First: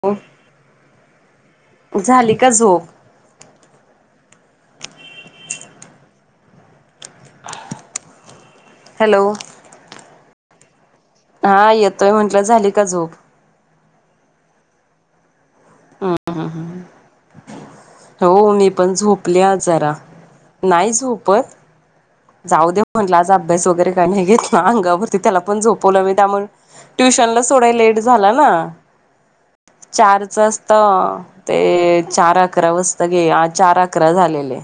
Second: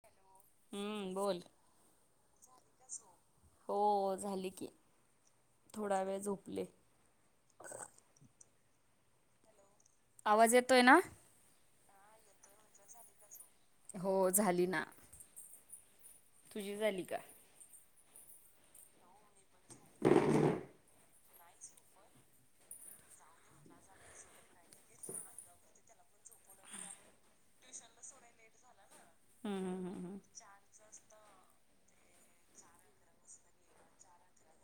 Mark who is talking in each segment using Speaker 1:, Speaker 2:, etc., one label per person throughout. Speaker 1: [unintelligible]
Speaker 2: हम्म बोल.
Speaker 1: झाली का झोप
Speaker 2: हो झाली की. थोडा वेळ झोपले.
Speaker 1: हॅलो.
Speaker 2: आवाज येतोय ना.
Speaker 1: हा येतोय म्हंटलं झाली का? झोप.
Speaker 2: हो झाली ना तुझी झाली का?
Speaker 1: हो मी पण झोपले आज जरा नाही झोपत. जाऊ दे म्हणलं आज अभ्यास वगैरे काही नाही घेतला. अंगावरती त्याला पण झोपवलं म त्यामुळे ट्युशनला सोडायला लेट झाला ना.
Speaker 2: हम्म हम्म हम्म
Speaker 1: चार च असत, ते चार अकरा वाजता घे, आ चार अकरा झालेले.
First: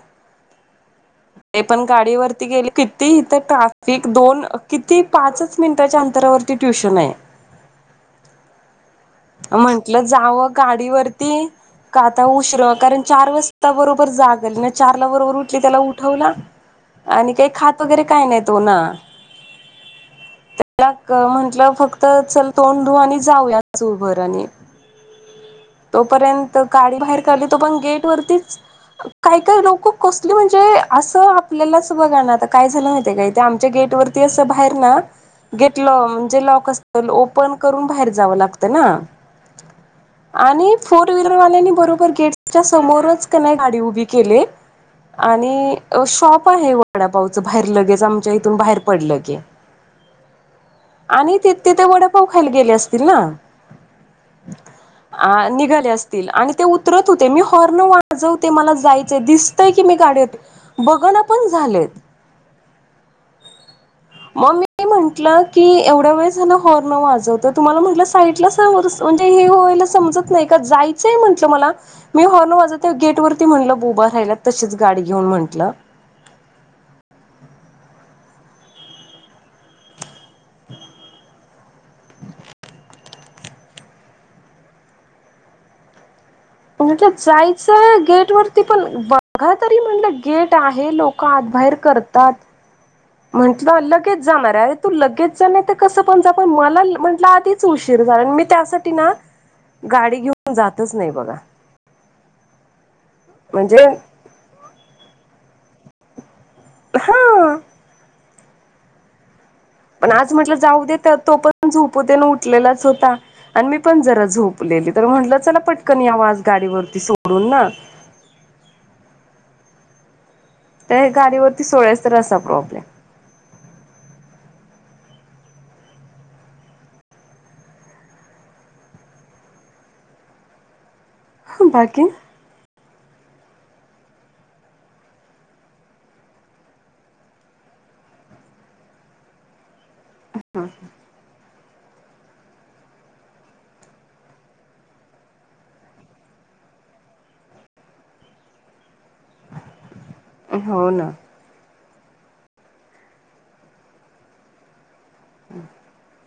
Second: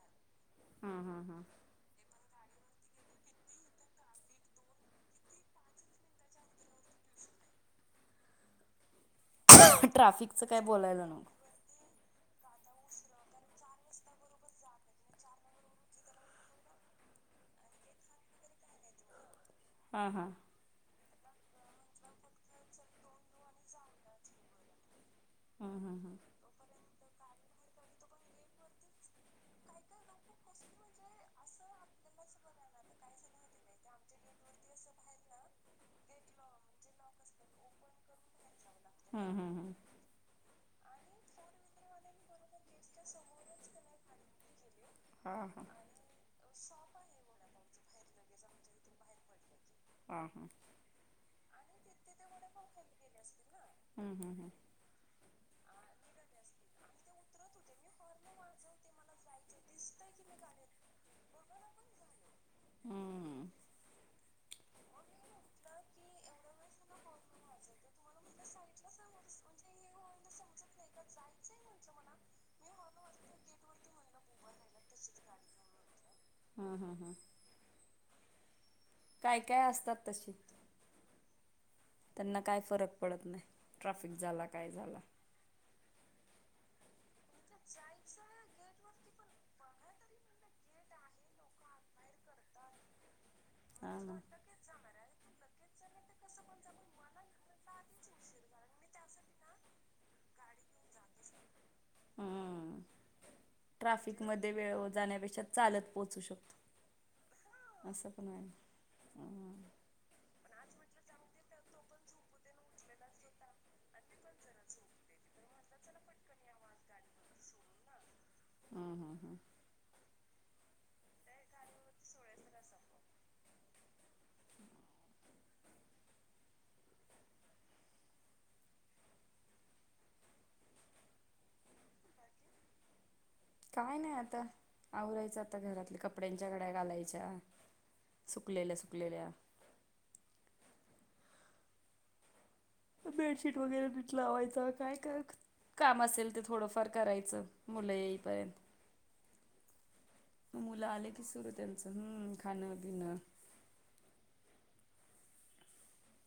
Speaker 2: हा हा हा.
Speaker 1: ते पण गाडीवरती गेले, किती इथं ट्राफिक, दोन किती पाच मिनिटाच्या अंतरावरती ती ट्यूशन आहे. म्हंटलं
Speaker 2: ट्राफिकचं
Speaker 1: जावं
Speaker 2: काय बोलायला नको.
Speaker 1: गाडीवरती. का आता उशीर कारण चार वास्ता बरोबर जाग आली ना, चारला बरोबर उठली त्याला उ हो ना, आणि काही खात वगैरे काय नाही तो ना.
Speaker 2: हा हां.
Speaker 1: त्याला म्हंटलं फक्त चल तोंड धू आणि जाऊयाच चुळ उभर आणि.
Speaker 2: हम्म हम्म
Speaker 1: तोपर्यंत गाडी बाहेर काढली, तो पण गेट वरतीच. काय काय लोक कसली म्हणजे, असं आपल्यालाच बघाणं आता काय झालं माहिते? काय ते आमच्या गेटवर ती असं बाहेर ना गेट लॉ, म्हणजे लॉक अस ओपन करून बाहेर जावं लागतं ना!
Speaker 2: हा हा हा.
Speaker 1: आणि फोर व्हीलरवाल्यांनी बरोबर गेटच्या समोरच, कणी नाही गाडी उभी केली.
Speaker 2: हा हा
Speaker 1: आणि शॉप आहे वडापावचं बाहेर लगेच आमच्या इथून बाहेर पडलं की
Speaker 2: हा हा
Speaker 1: आणि ते तीथ वडपाव खायला गेले असतील ना.
Speaker 2: हम्म हम्म हम्म.
Speaker 1: अ निघाले असतील, आणि ते उतरत होते मी हॉर्न वाजवते मला जायचंय दिसतंय की मी गाडी होते. बग ना पण झालेत.
Speaker 2: हम्म
Speaker 1: मग मी म्हट की एवढ वेळ झालं हॉर्न वाजवते ततुम्हाला म्हटलं साईडला. नाही का? जायचंय म्हंटलं मला मी हॉर्न वाजतते, गेट वरती म्हटलं बुबा राहिला तशीच गाडी घेऊन म्हंटलं.
Speaker 2: हा हा हा काय काय असतात तसे. त्यांना काय फरक पडत नाही, ट्राफिक झाला काय झाला
Speaker 1: म्हटलं जायचंय गेट वरती, पण बघा तरी म्हटलं गेट आहे लोक लोक आत बाहेर करतात.. म्हंटलं
Speaker 2: हा ना.
Speaker 1: लगेच जाणार आहे, अरे तू लगेच जा नाही तर कसं पण जा, पण मला म्हटलं आधीच उशीर झाला आणि मी त्यासाठी ना गाडी घेऊन जातच नाही बघा. म्हणजे
Speaker 2: ट्राफिक मध्ये वेळ जाण्यापेक्षा, चालत पोहोचू
Speaker 1: हा
Speaker 2: शकतो असं पण हाय.
Speaker 1: पण आज म्हटलं जाऊ देेत, तो पण झोपू दे उठलेलाच होता. आणि मी पण जरा झोपलेली, तर म्हटलं चला पटकन आवाज गाडीवरती सोडून ना.
Speaker 2: हा हा हा.
Speaker 1: तर गाडीवरती सोळ्याच तर असा प्रॉब्लेम. बाकी.
Speaker 2: काय नाही आता आवरायचं आता घरातल्या कपड्यांच्या गड्या घालायच्या.. सुकलेल्या सुकलेल्या.
Speaker 1: [unintelligible]
Speaker 2: बेडशीट वगैरे निट लावायचं काय कर काम असेल ते थोडंफार करायचं, मुलं येईपर्यंत
Speaker 1: [inaudible]
Speaker 2: मुलं
Speaker 1: ना.
Speaker 2: आले की सुरू त्यांचं हम् खाणं पिणं
Speaker 1: [inaudible]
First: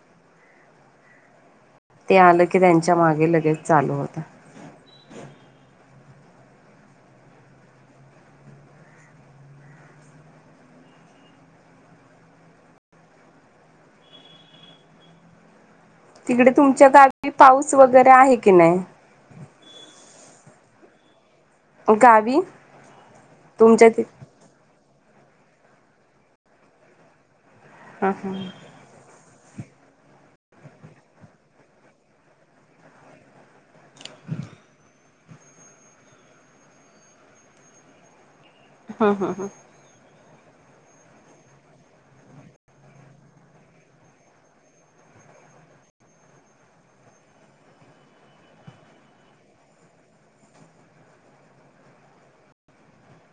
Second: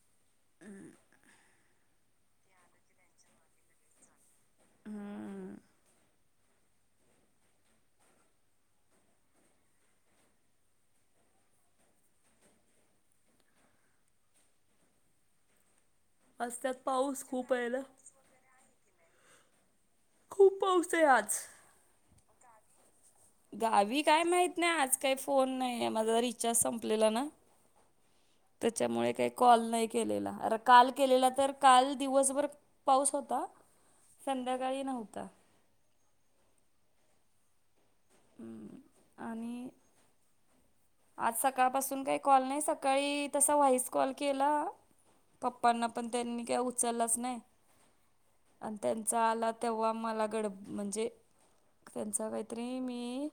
Speaker 2: [unintelligible]
Speaker 1: ते आलं की त्यांच्या मागे लगेच चालू होतं.
Speaker 2: हं.
Speaker 1: तिकडे
Speaker 2: आज त्यात
Speaker 1: तुमच्या
Speaker 2: पाऊस
Speaker 1: गावी
Speaker 2: खूप आहे
Speaker 1: पाऊस
Speaker 2: ना
Speaker 1: वगैरे आहे की नाय.
Speaker 2: खूप पाऊसे आज.
Speaker 1: गावी तुमच्या ति
Speaker 2: गावी काय माहित नाय आज काई फोन नाईये माझा रिचार्ज संपलेला ना.
Speaker 1: हां हां.
Speaker 2: त्याच्यामुळे काई कॉल नाई केलेला अर काल केलेला तर काल दिवसभर पाऊस होता संध्याकाळी नव्हता. आणि आज सकाळपासून काई कॉल नाय सकाळी तसा व्हॉइस कॉल केला पप्पांना पण त्यांनी काय उचललाच नाय. अन् त्यांचा आला तेव्हा मला गड म्हंजे. त्यांच काईतरी मी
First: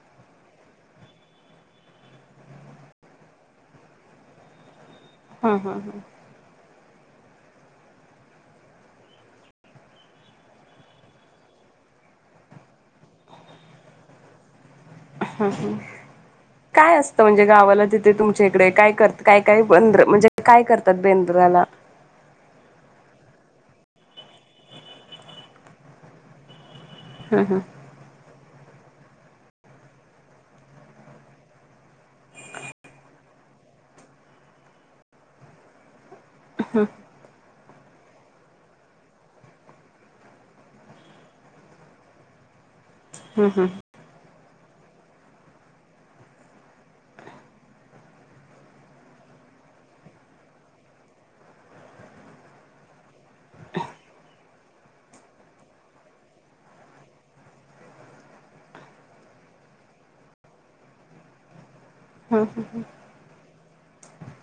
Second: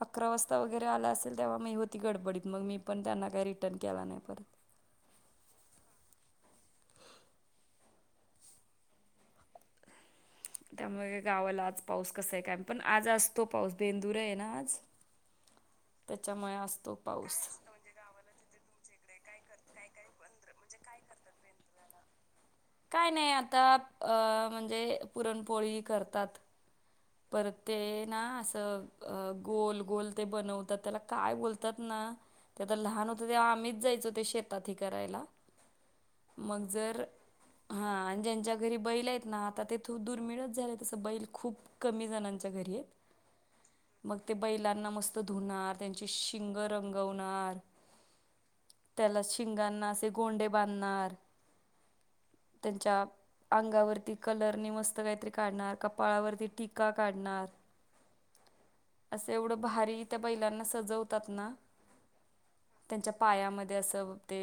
Speaker 2: अकरा वाजता वगैरे आला असेल. तेव्हा मी होती गडबडीत मग मी पण त्यांना काय रिटर्न केला नाय परत.
Speaker 1: हा हा हा.
Speaker 2: त्यामुळे काय गावाला आज पाऊस कसाय काय पण आज असतो पाऊस बेंदूराय ना आज.
Speaker 1: ह हं
Speaker 2: त्याच्यामुळे असतो
Speaker 1: काय असतं
Speaker 2: पाऊस
Speaker 1: म्हणजे गावाला तिथे तुम् -च्याइकडे काय करत काय काय बंद्र म्हणजे काय करतात बेंद्राला?
Speaker 2: काय नाय आता अ म्हणजे पुरणपोळी करतात. परत ते ना असं. अ गोल गोल ते बनवतात त्याला काय बोलतात ना त ता लहान होतो तेव्हा आम्हीच जायचो ते शेतात हे करायला.
Speaker 1: [inaudible]
Speaker 2: मंग जर हा आन ज्यांच्या घरी बैलायत ना आता ते दुर्मिळच झाले तसं बैल खूप कमी जणांच्या घरीयेत.
Speaker 1: हम् हम्.
Speaker 2: मग ते बैलांना मस्त धुणार त्यांची शिंग रंगवणार. त्याला शिंगांना असे गोंडे बांधणार. त्यांच्या अंगावरती कलरने मस्त काईतरी काढणार कपाळावरती टिक् -का काढणार. असं एवढं भारी त्या बैलांना सजवतात ना
Speaker 1: हम ह ह.
Speaker 2: त्यांच्या पायामध्ये असं ते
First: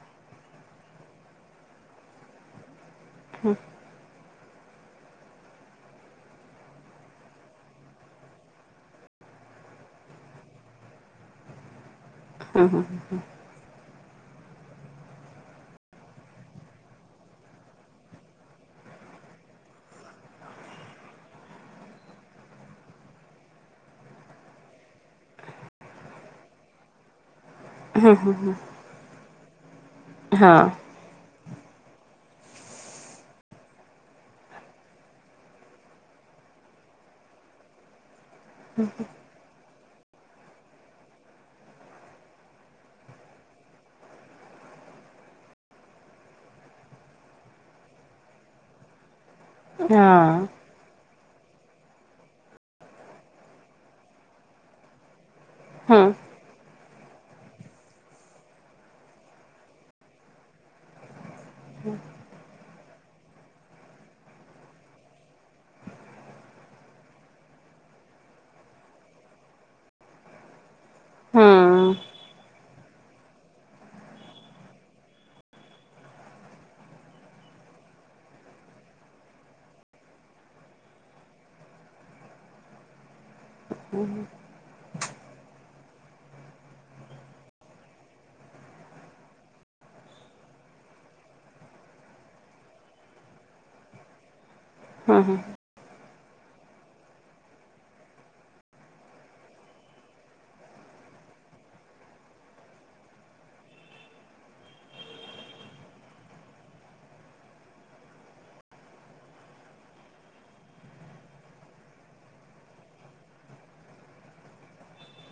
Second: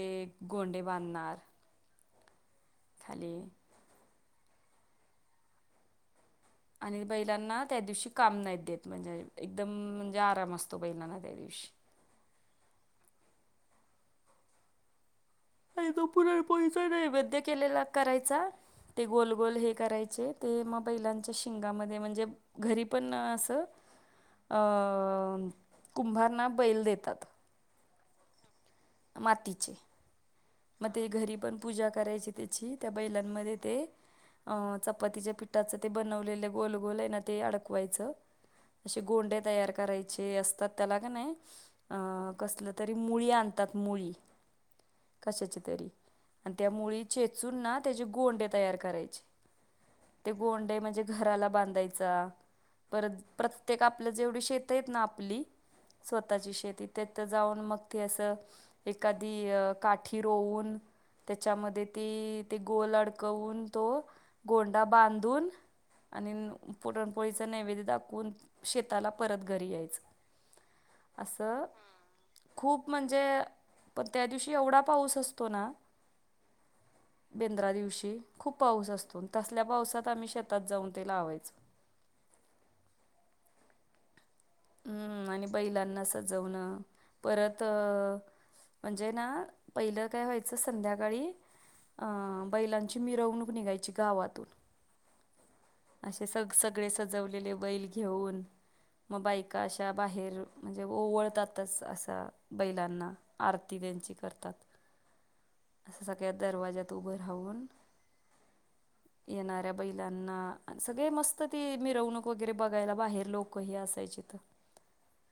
Speaker 2: गोंडे बांधणार खाली. आणि बैलांना त्या दिवशी काम नाईत देत म्हणजे एकदम म्हणजे आराम असतो बैलांना त्या दिवशी.
Speaker 1: हा हा हा हा.
Speaker 2: आणि तो पुरण पोळीचा नेवेद्या केलेला करायचा. ते गोलगोल हे करायचे ते म बैलांच्या शिंगामध्ये म्हणजे घरी पण असं अं कुंभार ना बैल देतात.
Speaker 1: हं हं हं.
Speaker 2: मातीचे.
Speaker 1: हा आ
Speaker 2: मग ते घरी पण पूजा करायची त्याची, त्या बैलांमध्ये ते- अं चपातीच्या पिठाचं ते बनवलेलं गोलगोल आहे ना ते अडकवायचं. असे गोंडे तयार करायचे. असतात त्याला का नाही कसलं तरी मुळी आणतात मुळी. कशाची तरी आणि त्या मुळी चेचून ना त्याचे गोंडे तयार करायचे.
Speaker 1: हा
Speaker 2: ते गोंडे म्हणजे घराला बांधायचा परत प्रत्येक आपलं जेवढी शेत आहेत ना आपली.
Speaker 1: हम्म
Speaker 2: स्वतःची शेती तेथ जाऊन मग ते असं एखादी, काठी रोउन त्यांच्यामध्ये ती ते गोल अडकवून तो गोंडा बांधून, आणि पुरणपोळीचं नैवेद्य दाखवून शेताला परत घरी यायचं‌.
Speaker 1: ह [inaudible]
Speaker 2: असं खुप म्हणजे प्रत्येक दिवशी एवढा पाऊस असतो ना.
Speaker 1: ह [inaudible]
Speaker 2: बेंद्रा दिवशी खूप पाऊस असतो. तसल्या पावसात आम्ही शेतात जाऊन ते लावायचो.
Speaker 1: हम् ह [inaudible]
Speaker 2: हम्म आणि बैलांना सजवणं परत अ म्हणजे ना पहिलं काय व्हायचं संध्याकाळी. आं बैलांची मिरवणूक निघायची गावात.
Speaker 1: हा
Speaker 2: अशे सगळे सजवलेले बैल घेऊन. मग बायका अशा बाहेर म्हणजे ओवाळतातच असा बैलांना आरती त्यांची करतात. असं सगळ्या दरवाज्यात उभा राहून
Speaker 1: हं [inaudible]
Speaker 2: येणाऱ्या बैलांना सगळे मस्त ती मिरवणूक वगैरे बघायला बाहेर लोकही असायची.
Speaker 1: हं [inaudible]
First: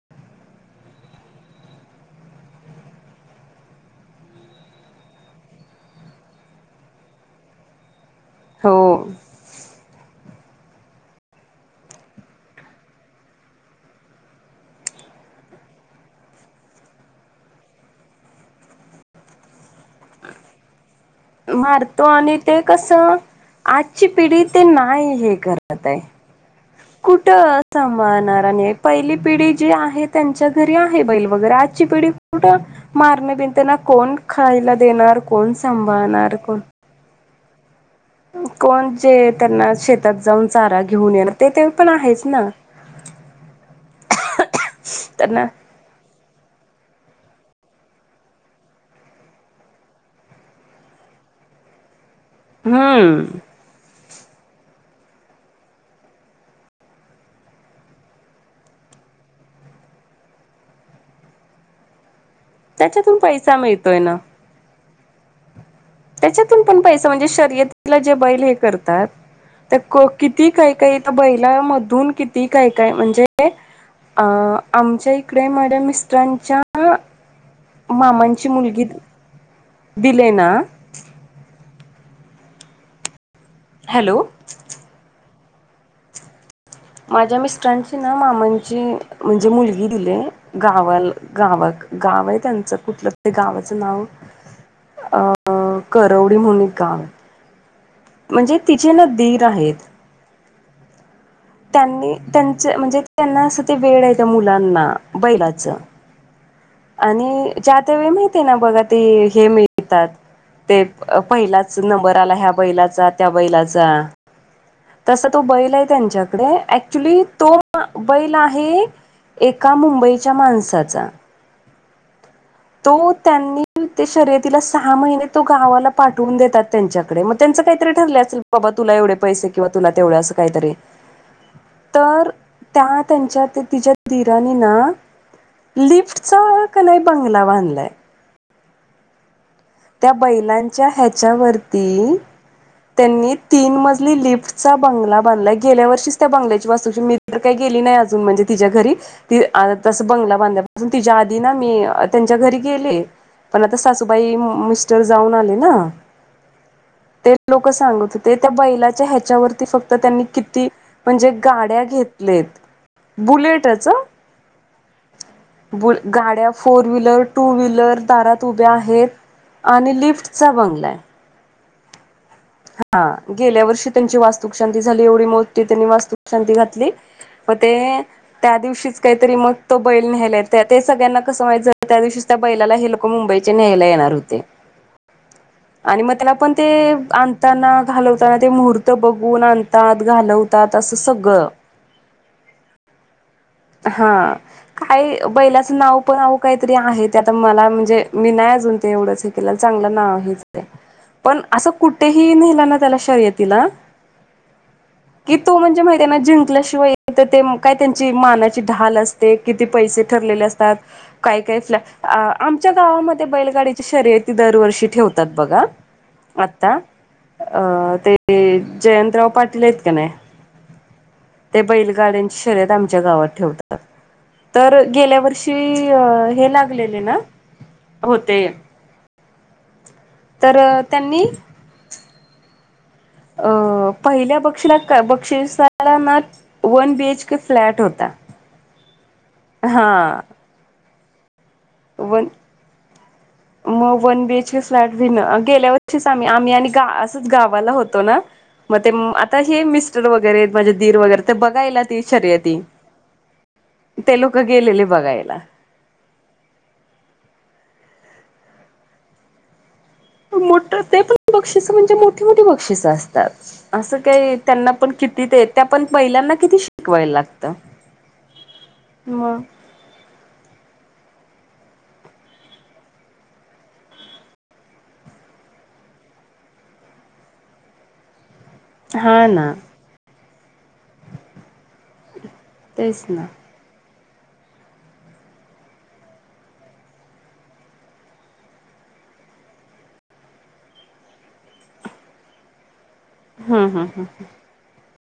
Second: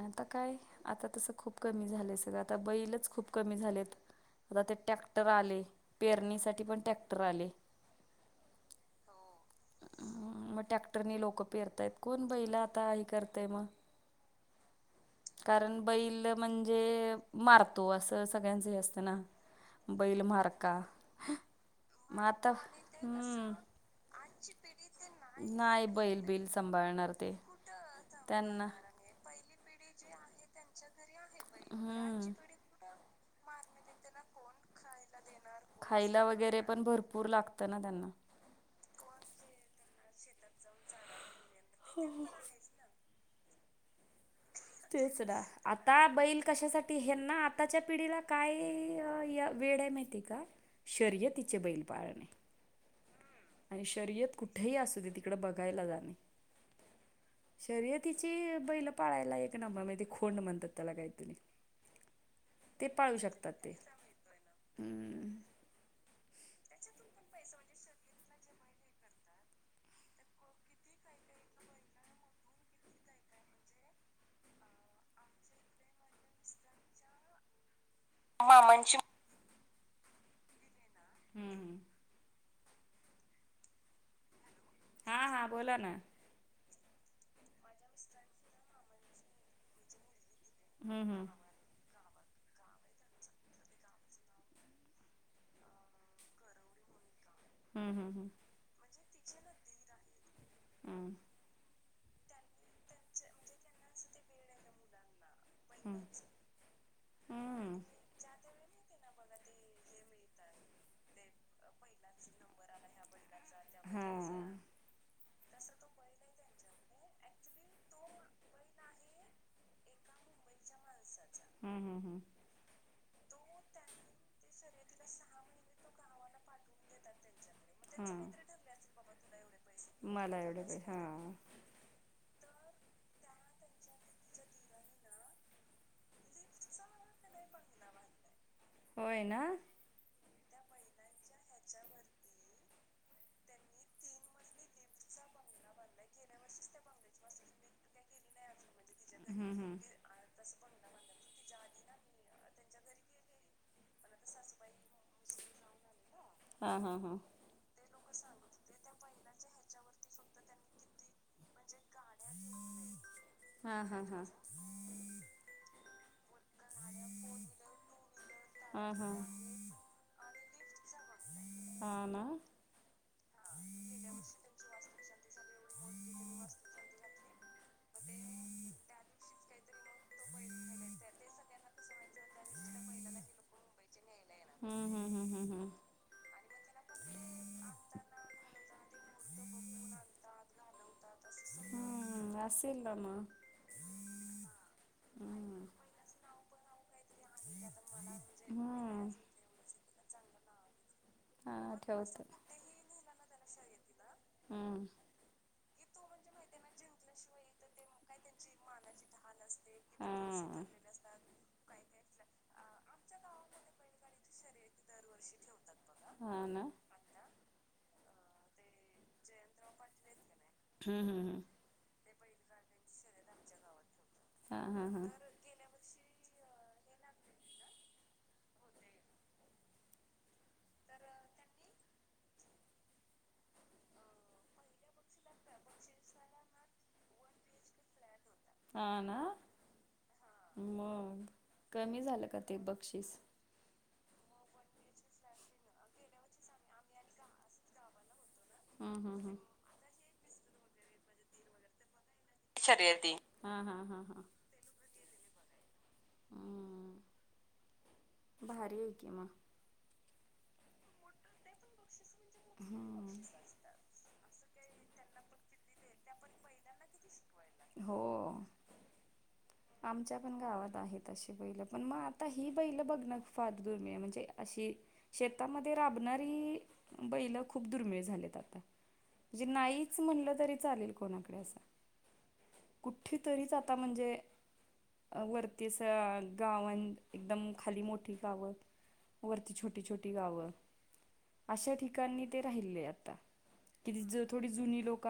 Speaker 2: आता काय आता तसं खूप कमी झालंय सगळं आता बैलच खूप कमी झालेत. आता ते टॅक्टर आले, पेरणीसाठी पण टॅक्टर आले.
Speaker 1: हो..
Speaker 2: मग टॅक्टरनी लोक पेरतायत कोण बैलं आता हे करतय मग.
Speaker 1: ह [inaudible]
Speaker 2: कारण बैल म्हणजे [unintelligible] तो असं सगळ्यांचं हे असतना बैल म्हारका.
Speaker 1: मारतो आणि ते कसं,
Speaker 2: हम्म
Speaker 1: आजची पिढी ते नाही
Speaker 2: नाही
Speaker 1: हे.
Speaker 2: बैल बिल सांभाळणार ते
Speaker 1: कुठं सांभाळणार
Speaker 2: त्यांना
Speaker 1: आणि पहिली पिढी जी आहे त्यांच्या घरी आहे बैल वगैरे आजची पिढी
Speaker 2: हम्म
Speaker 1: कुठं मारणे बिन त्यांना कोण खायला देणार कोण
Speaker 2: खायला
Speaker 1: सांभाळणार. कोण
Speaker 2: वगैरे पण भरपूर लागत ना त्यांना.
Speaker 1: कोण जे त्यांना शेतात जाऊन चारा घेऊन येेणार. ते तरी पण आहेच ना.
Speaker 2: तेच ना.
Speaker 1: त्यांना
Speaker 2: आता बैल कशासाठी हेंना, आताच्या पिढीला काय वेड आहे माहिती आहे का? शर्यतीचे बैल पाळणे
Speaker 1: हम्म.
Speaker 2: आणि शर्यत कुठे हि असूदे तिकडे बघायला जाणे शर्यतीची बैल पाळायला, एक नंबर म्हणजे ते खोंड म्हणतात त्याला काय तरी
Speaker 1: त्याच्यातून पैसा मिळतोय ना
Speaker 2: हम्.
Speaker 1: त्याच्यातून पण पैसा, म्हणजे शर्यतीला जे बैल हे करतात तर किती काय काय म्हणजे एक बैलामधून किती काय काय म्हणजे अ आमच्या इकडे माझ्या मिस्टरांच्या मामांची मुलगी दिले ना
Speaker 2: हम्म हम.
Speaker 1: हॅलो!
Speaker 2: हा हा, बोला ना
Speaker 1: माझ्या मिस्टरांची ना, मामांची म्हणजे मुलगी दिलिये,
Speaker 2: हम्म
Speaker 1: गावाला
Speaker 2: हम्म
Speaker 1: गावक गाव आहे त्यांचं कुठलं, ते गावाचं नाव?? अ करवडी म्हूणन गाव आहे
Speaker 2: हम्म हम्म. हम्म.
Speaker 1: म्हणजे, तिचे ना दीर आहेत.
Speaker 2: हम्म.
Speaker 1: त्यांनी त्यांच म्हणजे त्यांना असं ते वेड आहेे त्या मुलांना, बैलाचं
Speaker 2: हं.
Speaker 1: आणि ज्या वेळेत माहिती ना बघा ते हे मिळतात ते पहिलाच पाहिलाच नंबर आला, ह्या बैलाचा त्या बैलाचा
Speaker 2: बैलाचा
Speaker 1: तसा तो बैल आहे त्यांच्याकडे, ऍक्च्युली तो बैल आहे एका मुंबईच्या माणसाचा
Speaker 2: हम् हम हम.
Speaker 1: तो त्यांनी ते शर्यतीला सहा महिने तो गावाला पाठवून देतात त्यांच्याकडे, मग त्यांच काहीतरी ठरलं
Speaker 2: हां
Speaker 1: असेल बाबा तुला एवढे पैसे, किंवा तुला तेवढं असं काहीतरी
Speaker 2: हा.
Speaker 1: तर त्या त्यांच्या ते तिच्या दिराणी ना. लिफ्टचा कणीय बंगला बांधलाय.
Speaker 2: होय ना,
Speaker 1: त्या बैलांच्या ह्याच्यावरती, त्यांनी तीन मजली लिफ्टचा बंगला बांधलाय, गेल्या वर्षीच त्या बंगल्याची वास्तूची शांती मी तर काही गेली नाही अजून म्हणजे तिच्या घरी
Speaker 2: हम्म हम्म
Speaker 1: तस बंगला बांधल्यापासून, तिच्या आधी ना मी त्यांच्या घरी गेले पण आता सासूबाई, मिस्टर जाऊन आले ना.
Speaker 2: हा हा हा.
Speaker 1: ते लोक सांगत होते, त्या बैलाच्या ह्याच्यावरती फक्त त्यांनी किती म्हणजे गाड्या घेतलेत
Speaker 2: हां
Speaker 1: बुलेटच हा-
Speaker 2: हां हां
Speaker 1: गाड्या फोर व्हीलर, टू व्हीलर, दारात उभ्या
Speaker 2: हां
Speaker 1: आहेत.
Speaker 2: हां
Speaker 1: आणि लिफ्टचा बंगला आहे.
Speaker 2: ह ना?
Speaker 1: हा गेल्या वर्षी त्यांची वास्तु शांती झाली, एवढी मोठी त्यांनी वास्तु शांती घातली म ते त्या दिवशीच काहीतरी मग तो बैल नेलेय त्या ते सगळ्यांना कस माहित त्या दिवशीच त्या बैला हेल. मुंबईच्या न्यायला येणार होते.
Speaker 2: हम्म हम हम् हम हम्.
Speaker 1: आणि मग त्याला पण ते आण आनताना घालवताना ते मुहूर्त बघून आणतात घालवतात असं सगळं.
Speaker 2: हं.
Speaker 1: हा काय बैलाचं नाव पण अहो काहीतरी आहेत. ते आता मला म्हणजे मी नाही अजून ते
Speaker 2: हम्म
Speaker 1: एवढंच हे केलं चांगलं नाव हेच. पण असं
Speaker 2: हां ठेवते
Speaker 1: कुठेही नेला नाही त्याला शर्यतीला.
Speaker 2: हा.
Speaker 1: कि तो म्हणजे माहि त्यांना जिंकल्याशिवाय येत ते काय त्यांचि माना. ढाल असते किती पैसे ठरलेले असतात काय काय फ्लॅ अ आमच्या गावामध्ये बैलगाडीच्या शर्यती दरवर्षी. ठेवतात बघा
Speaker 2: हा ना
Speaker 1: आता अ ते जयंत पाटील. नाही
Speaker 2: हम्म हम्म हम्म
Speaker 1: ते बैलगाड्यांची शर्यत आमच्या गावात ठेवतात.
Speaker 2: हा
Speaker 1: तर
Speaker 2: हा
Speaker 1: गेल्या वर्षी हे लागलेले ना होते. तर त्यांनी अ पहिल्या बक्षीसला वन बीएच के फ्लॅट होता.
Speaker 2: ह ना.
Speaker 1: हा.
Speaker 2: मग कमी
Speaker 1: वन
Speaker 2: झालं का ते बक्षीस.
Speaker 1: मग one BH K flat win गेल्या वर्षीच आम्ही आम्ही आणि असंच गावाला होतो ना. मग ते
Speaker 2: हम्म हम्म हम्म
Speaker 1: आता हे मिस्टर वगैरे माझे दीर वगैरे तर बघायला ती शर्येत
Speaker 2: शर्यती हम हम हम् हम.
Speaker 1: गेलेले बघायला.
Speaker 2: हम्म भारी आहे की मग.
Speaker 1: मोठ ते पण बक्षिस मोठी मोठी बक्षिस असतात.
Speaker 2: हम्म
Speaker 1: असं काही त्यांना पण कितीते. पण बैलांना किती शिकवायला
Speaker 2: हो
Speaker 1: मग.
Speaker 2: आमच्या पण गावात आहेत अशी बैल पण मग आता ही बैल बघणं फार दुर्मीिळ आहे म्हणजे अशी. शेतामध्ये राबणारी बैल खूप दुर्मिळ झालेत आता.
Speaker 1: हा
Speaker 2: जे
Speaker 1: ना
Speaker 2: नाहीच म्हणलं तरी चालेल कोणाकडे असं
Speaker 1: तेच
Speaker 2: कुठ
Speaker 1: ना
Speaker 2: तरीच आता म्हणजे वरती अस गाव एकदम खाली मोठी गावं वरती छोटी छोटी गाव अशा ठिकाणी ते राहिले आता.
Speaker 1: हम्म हम्म हम्म.
Speaker 2: किती ज थोडी जुनी लोका